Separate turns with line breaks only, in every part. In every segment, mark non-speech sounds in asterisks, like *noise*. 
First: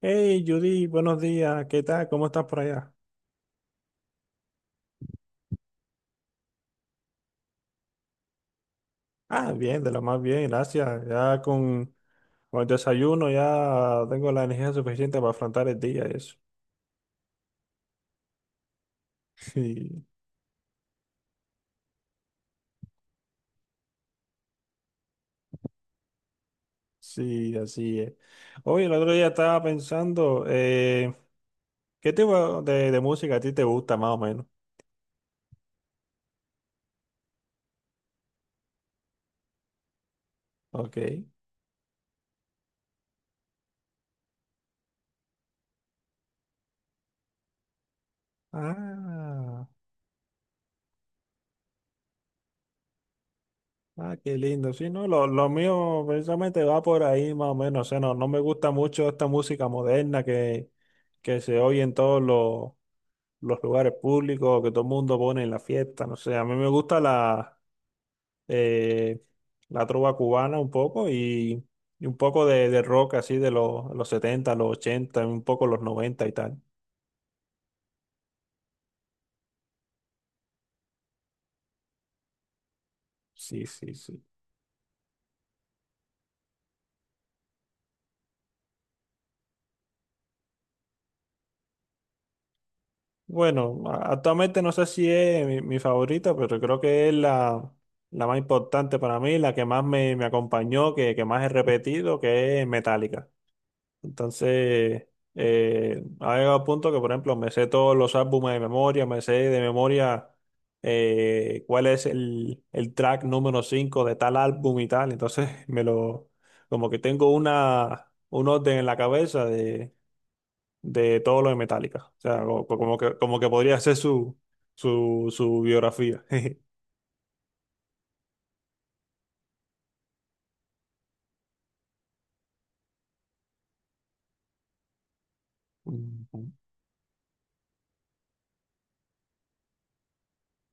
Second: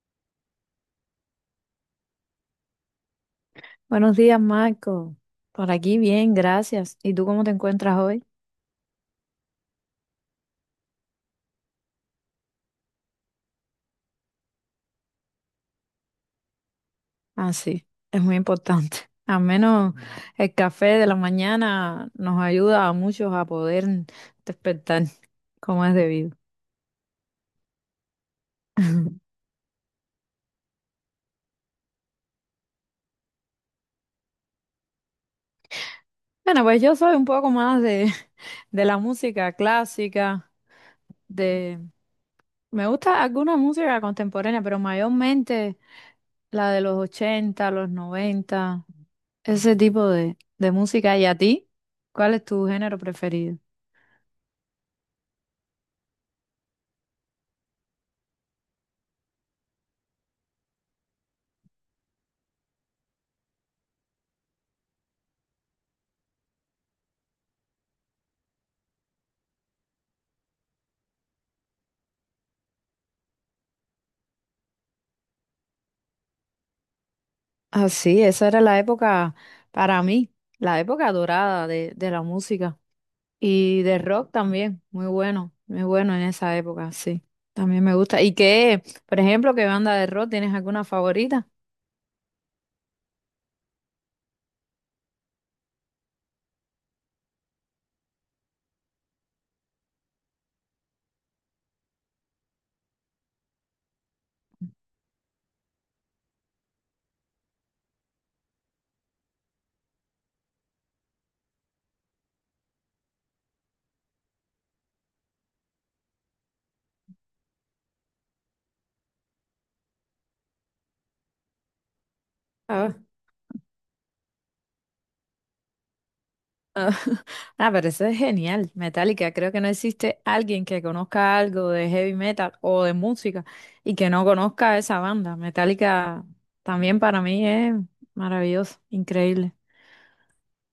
Hey Judy, buenos días, ¿qué tal? ¿Cómo estás por allá?
Buenos días, Marco. Por aquí bien, gracias. ¿Y tú cómo te encuentras hoy?
Ah, bien, de lo más bien, gracias. Con el desayuno ya tengo la energía suficiente para afrontar el día, y eso.
Ah, sí, es muy importante. *laughs* Al
*laughs*
menos
Sí,
el café de la mañana nos ayuda a muchos a poder despertar como es debido.
sí, así es. Oye, el otro día
*laughs*
estaba pensando, ¿qué tipo de música a ti te gusta más o menos?
Bueno, pues yo soy un poco más *laughs* de la música clásica,
Ok.
de, Me gusta alguna música contemporánea, pero mayormente la de los 80 los noventa
Ah,
ese tipo de música. ¿Y a ti? ¿Cuál es tu género preferido?
ah, qué lindo. Sí, no, lo mío precisamente va por ahí más o menos. O sea, no, no me gusta mucho esta música moderna que se oye en todos los lugares públicos que todo el mundo pone en la fiesta, no sé, a mí me gusta eh, la trova cubana un poco y un poco de rock así de los 70 los 80 un poco los 90 y tal.
Ah, sí, esa era la época para mí, la época dorada de la música
Sí,
y
sí,
de
sí.
rock también, muy bueno, muy bueno en esa época, sí, también me gusta. ¿Y qué, por ejemplo, qué banda de rock tienes alguna favorita?
Bueno, actualmente no sé si es mi favorita, pero creo que es la, la más importante para mí, la que más me, me acompañó, que más he repetido, que es Metallica. Entonces, ha llegado a punto que, por ejemplo, me sé todos los álbumes de memoria, me sé de memoria cuál es el track número 5 de tal álbum y tal. Entonces, *laughs* como que tengo una, un orden en la cabeza de todo lo de Metallica. O sea, como, como que podría ser su, su biografía. *laughs*
Ah, pero eso es genial. Metallica, creo que no existe alguien que conozca algo de heavy metal o de música y que no conozca esa banda. Metallica
Ujú.
también para mí es maravilloso, increíble.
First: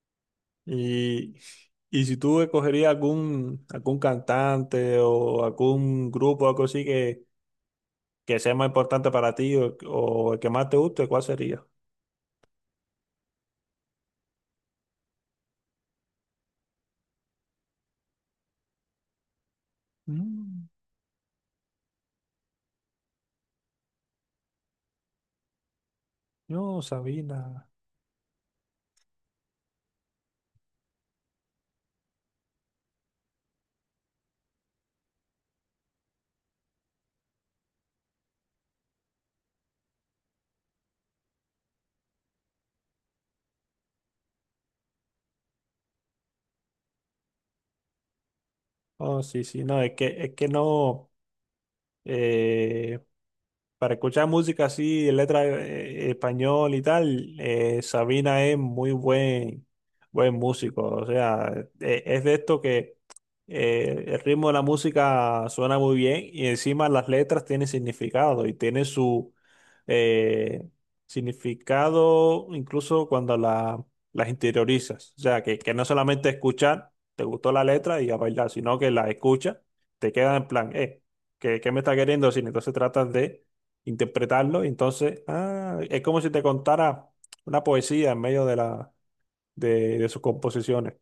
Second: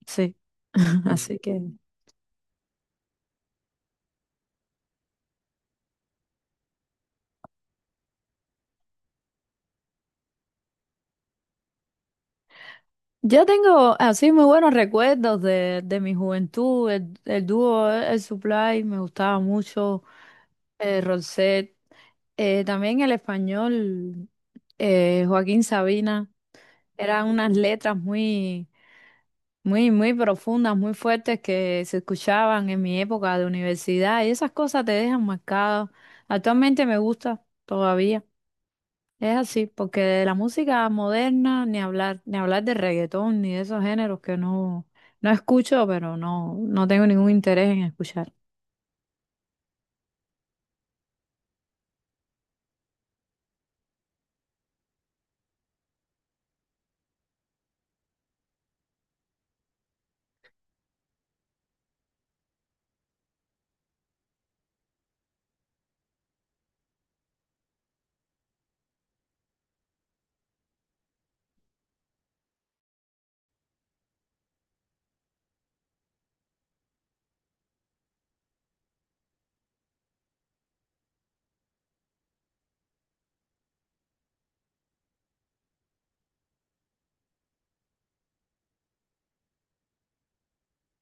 Sí. *laughs*
Y,
Así que
y si tú escogerías algún, algún cantante o algún grupo o algo así que sea más importante para ti o el que más te guste, ¿cuál sería?
yo tengo así muy buenos recuerdos de mi juventud. El dúo, el Supply, me gustaba mucho.
Mm,
Rosette. También el español, Joaquín Sabina.
no,
Eran unas
Sabina.
letras muy profundas, muy fuertes que se escuchaban en mi época de universidad y esas cosas te dejan marcado. Actualmente me gusta todavía. Es así, porque de la música moderna ni hablar, ni hablar de reggaetón, ni de esos géneros que no, no escucho, pero no, no tengo ningún interés en escuchar.
Oh, no, es que no. eh, para escuchar música así, letra español y tal, Sabina es muy buen músico. O sea, es de esto que el ritmo de la música suena muy bien y encima las letras tienen significado y tiene su eh, significado incluso cuando las interiorizas. O sea, que no solamente escuchar, te gustó la letra y a bailar, sino que la escuchas, te queda en plan, ¿qué, qué me está queriendo decir? Entonces tratas de interpretarlo. Y entonces, ah, es como si te contara una poesía en medio de sus composiciones.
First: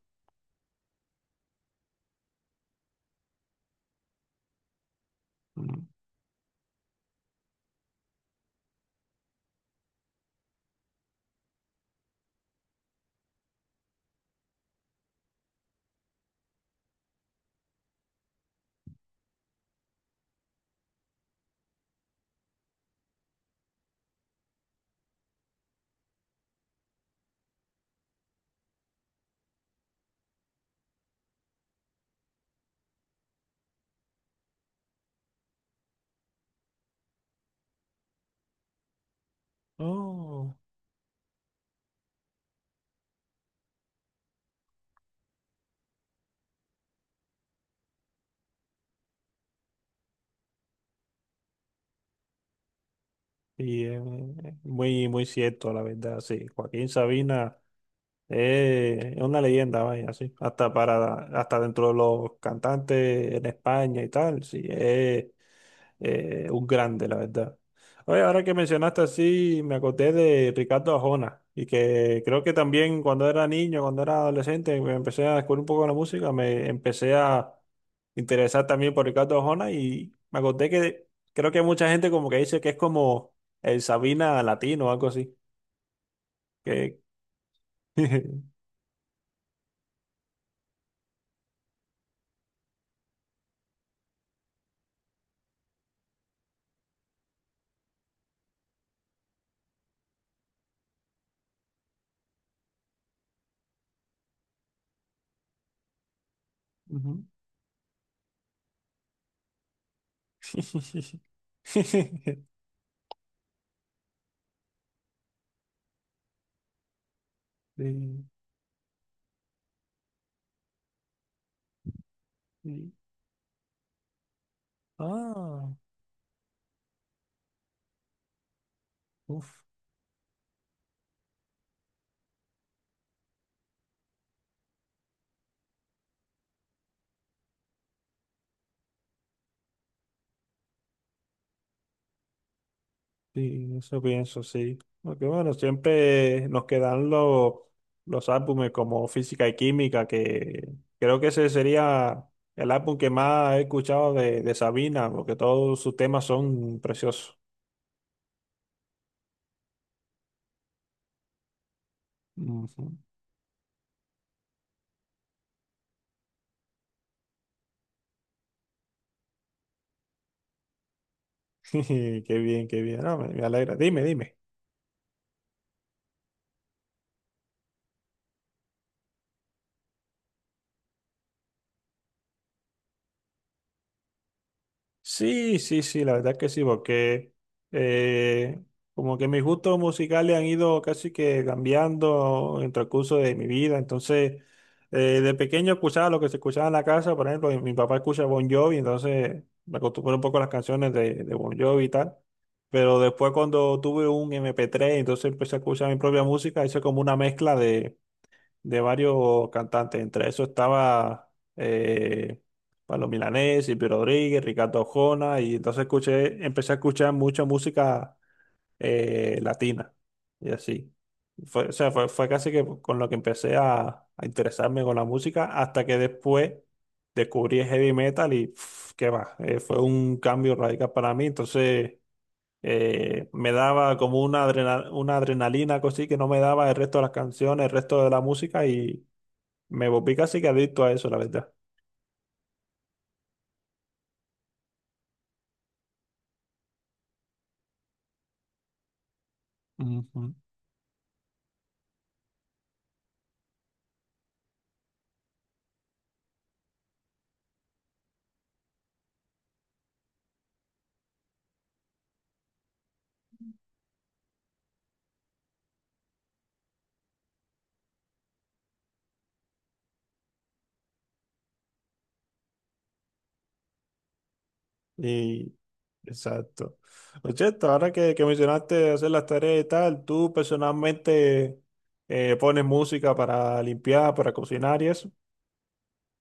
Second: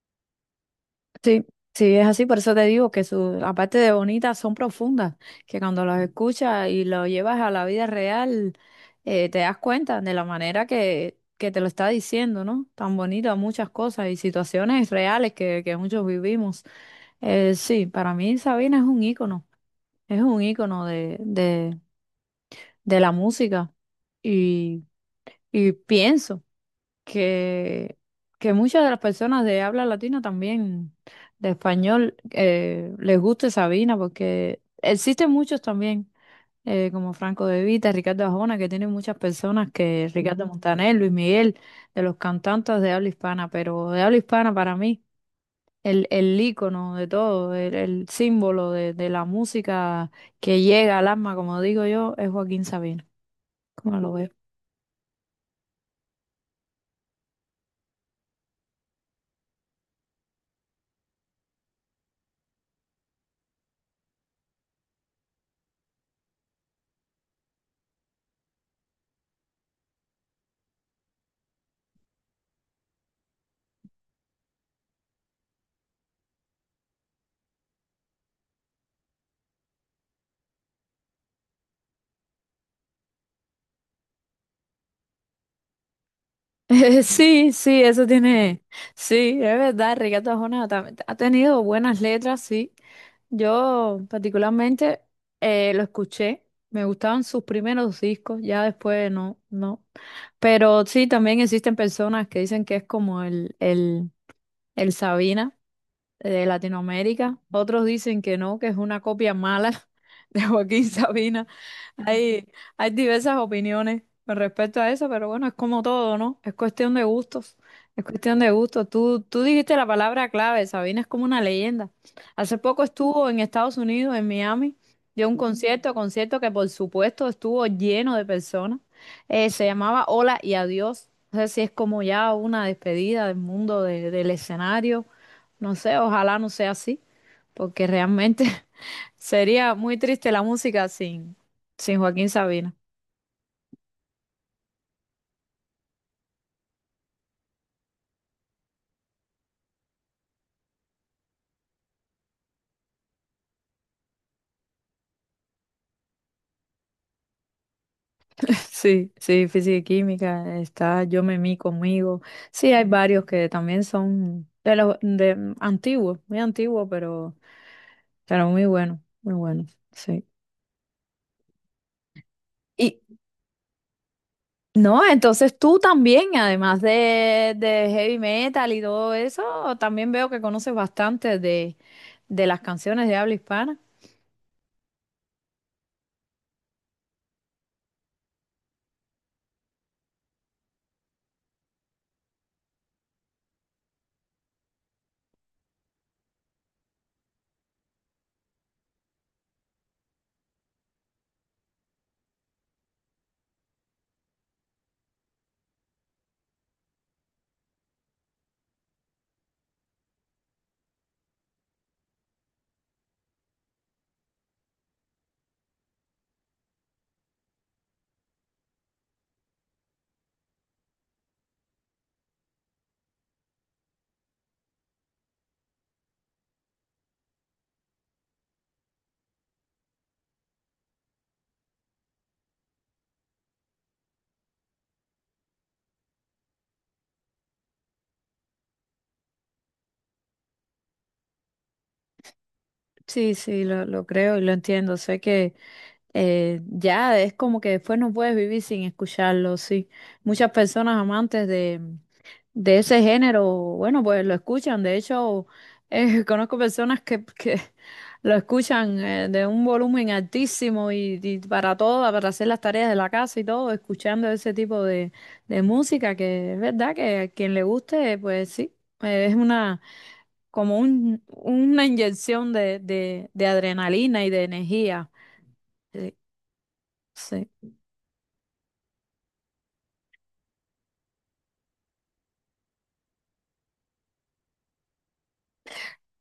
Sí, sí, es así, por eso te digo que su, aparte de bonitas, son profundas, que cuando
Mm.
las escuchas y lo llevas a la vida real, te das cuenta de la manera que te lo está diciendo, ¿no? Tan bonito muchas cosas y situaciones reales que muchos vivimos. Sí, para mí Sabina es un ícono de la música y, y pienso que, que muchas de las personas de habla latina también, de español, les guste Sabina, porque existen muchos también, como Franco De Vita, Ricardo Arjona, que tienen muchas personas que Ricardo Ujú.
Oh,
Montaner, Luis Miguel, de los cantantes de habla hispana, pero de habla hispana para mí. El ícono de todo, el símbolo de la música que llega al alma, como digo yo, es Joaquín Sabina. Como
es
lo veo?
muy, muy cierto, la verdad, sí. Joaquín Sabina es una leyenda, vaya, sí. Hasta, para, hasta dentro de los cantantes en España y tal, sí. es un grande, la verdad. Oye, ahora que mencionaste así, me acordé de Ricardo Arjona y que creo que también cuando era niño, cuando era adolescente, me empecé a descubrir un poco la música, me empecé a interesar también por Ricardo Arjona y me acordé que creo que mucha gente como que dice que es como el Sabina latino o algo así. Que...
*laughs* Sí, sí, eso
*laughs*
tiene. Sí, es verdad, Ricardo Arjona tam- ha tenido buenas letras, sí. Yo particularmente lo escuché, me gustaban sus primeros discos, ya después no, no. Pero sí, también existen personas que dicen que es como el Sabina de
Ujú.
Latinoamérica. Otros dicen que no, que es una copia mala *laughs* de Joaquín Sabina.
*laughs*
Hay, hay diversas opiniones con respecto a eso, pero bueno, es como todo, ¿no? Es cuestión de gustos. Es
Sí,
cuestión de gustos. Tú dijiste la palabra clave, Sabina es como una leyenda. Hace poco
sí.
estuvo en Estados Unidos, en Miami, dio un
Ah,
concierto, concierto que por supuesto estuvo lleno de personas.
uf.
Se llamaba Hola y Adiós. No sé si es como ya una despedida del mundo de- del escenario, no sé, ojalá no sea así, porque realmente *laughs* sería muy triste la música sin, sin Joaquín Sabina.
Sí, eso pienso, sí. Porque bueno, siempre nos quedan los álbumes como Física y Química, que creo que ese sería el álbum que más he escuchado de Sabina, porque todos sus temas son preciosos.
*laughs* Sí, sí, física y química, está Yo me mí conmigo. Sí, hay
Ujú.
varios que también son de los de antiguos, muy antiguos, pero muy buenos, sí.
*laughs* Qué bien, qué
Y
bien. No, me alegra. Dime, dime.
no, entonces tú también, además de heavy metal y todo eso, también veo que conoces bastante de las canciones de habla hispana.
Sí, sí, sí, la verdad que sí, porque eh, como que mis gustos musicales han ido casi que cambiando en el transcurso de mi vida. Entonces, de pequeño escuchaba lo que se escuchaba en la casa, por ejemplo, mi papá escucha Bon Jovi, entonces me acostumbré un poco a las canciones de Bon Jovi y tal. Pero después cuando tuve un MP3, entonces empecé a escuchar mi propia música, hice como una mezcla de varios cantantes. Entre eso estaba eh, Pablo Milanés, Silvio Rodríguez, Ricardo Arjona, y entonces empecé a escuchar mucha música latina y así. Fue, o sea, fue, fue casi que con lo que empecé a interesarme con la música hasta que después descubrí el heavy metal y pf, qué va, fue un cambio radical para mí. Entonces me daba como una, una adrenalina, cosí que no me daba el resto de las canciones, el resto de la música y me volví casi que adicto a eso, la verdad.
Sí, sí, lo creo y lo entiendo. Sé que ya es como que después no puedes vivir sin escucharlo, sí.
Ujú.
Muchas personas amantes de ese género, bueno, pues lo escuchan. De hecho, *laughs* conozco personas que lo escuchan de un volumen altísimo y para todo, para hacer las tareas de la casa y todo, escuchando ese tipo de música, que es verdad que a quien le guste, pues sí, es una como una inyección de adrenalina y de energía.
Y exacto.
Sí,
Oye,
sí.
ahora que mencionaste hacer las tareas y tal, ¿tú personalmente pones música para limpiar, para cocinar y eso?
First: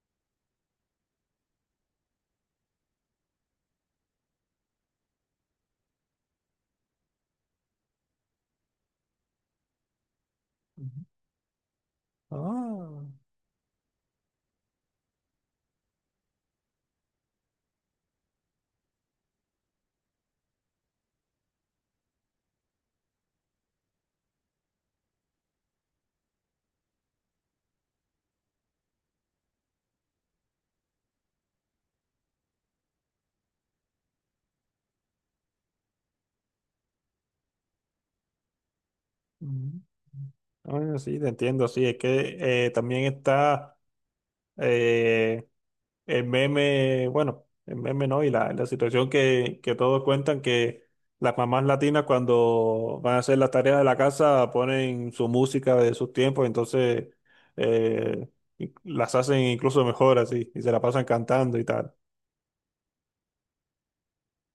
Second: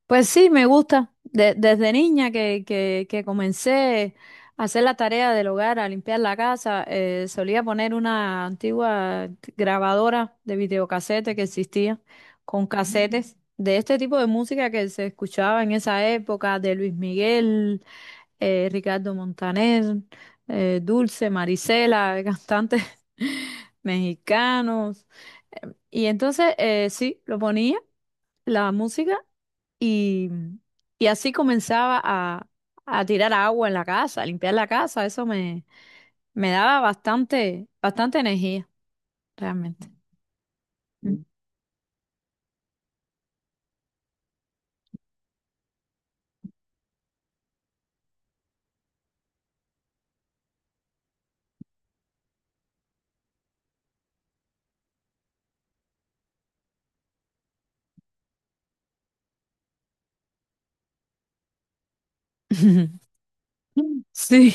Pues sí, me gusta. De- desde niña que comencé a hacer la tarea del hogar, a limpiar la casa, solía poner una antigua grabadora de
Ujú.
videocasete que existía con
Ah,
casetes de este tipo de música que se escuchaba en esa época, de Luis Miguel, Ricardo Montaner, Dulce, Marisela, cantantes *laughs* mexicanos. Y entonces, sí, lo ponía, la música, y, y así comenzaba a tirar agua en la casa, a limpiar la casa. Eso me, me daba bastante, bastante energía,
ujú.
realmente.
Ah, sí,
Mm.
te entiendo, sí, es que también está eh, el meme, bueno, el meme no, y la situación que todos cuentan que las mamás latinas cuando van a hacer las tareas de la casa ponen su música de sus tiempos, entonces eh, las hacen incluso mejor así, y se la pasan cantando y tal.
*laughs* Sí,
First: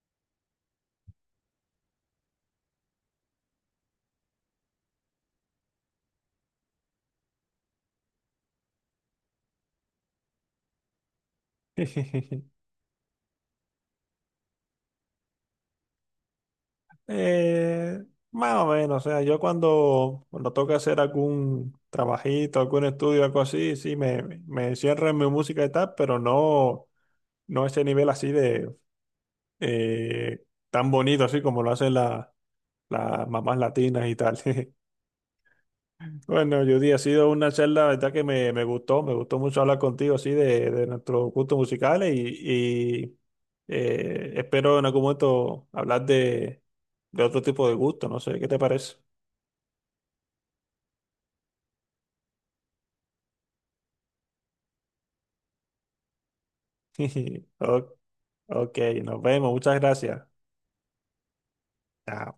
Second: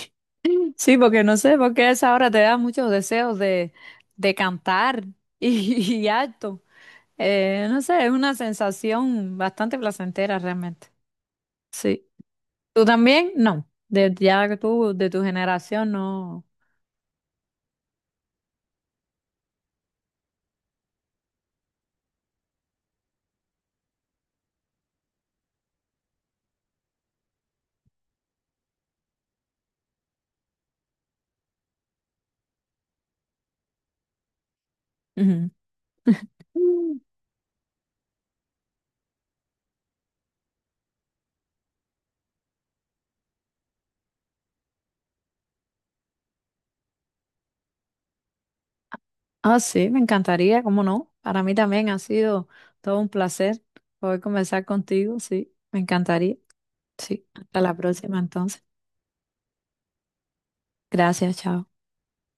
sí, porque no sé, porque a esa hora te da muchos deseos de cantar y, *laughs* y alto. No sé, es una sensación bastante placentera realmente. Sí.
*laughs*
¿Tú también? No. De, ya que tú, de tu generación, no.
Eh, más o menos, o sea, yo cuando, cuando toca hacer algún trabajito, algún estudio, algo así, sí, me encierro en mi música y tal, pero no, no a ese nivel así de eh, tan bonito así como lo hacen las mamás latinas y tal. *laughs*
Ujú.
Bueno, Judy, ha
Mm.
sido una charla, la verdad que me gustó mucho hablar contigo así de nuestros gustos musicales espero en algún momento hablar de otro tipo de gusto, no sé, ¿qué te parece?
Ah, sí, me encantaría, ¿cómo no? Para mí también ha sido todo un placer poder conversar contigo, sí, me encantaría. Sí,
*laughs*
hasta la
O-
próxima entonces.
Ok, nos vemos, muchas gracias.
Gracias, chao.
Chao.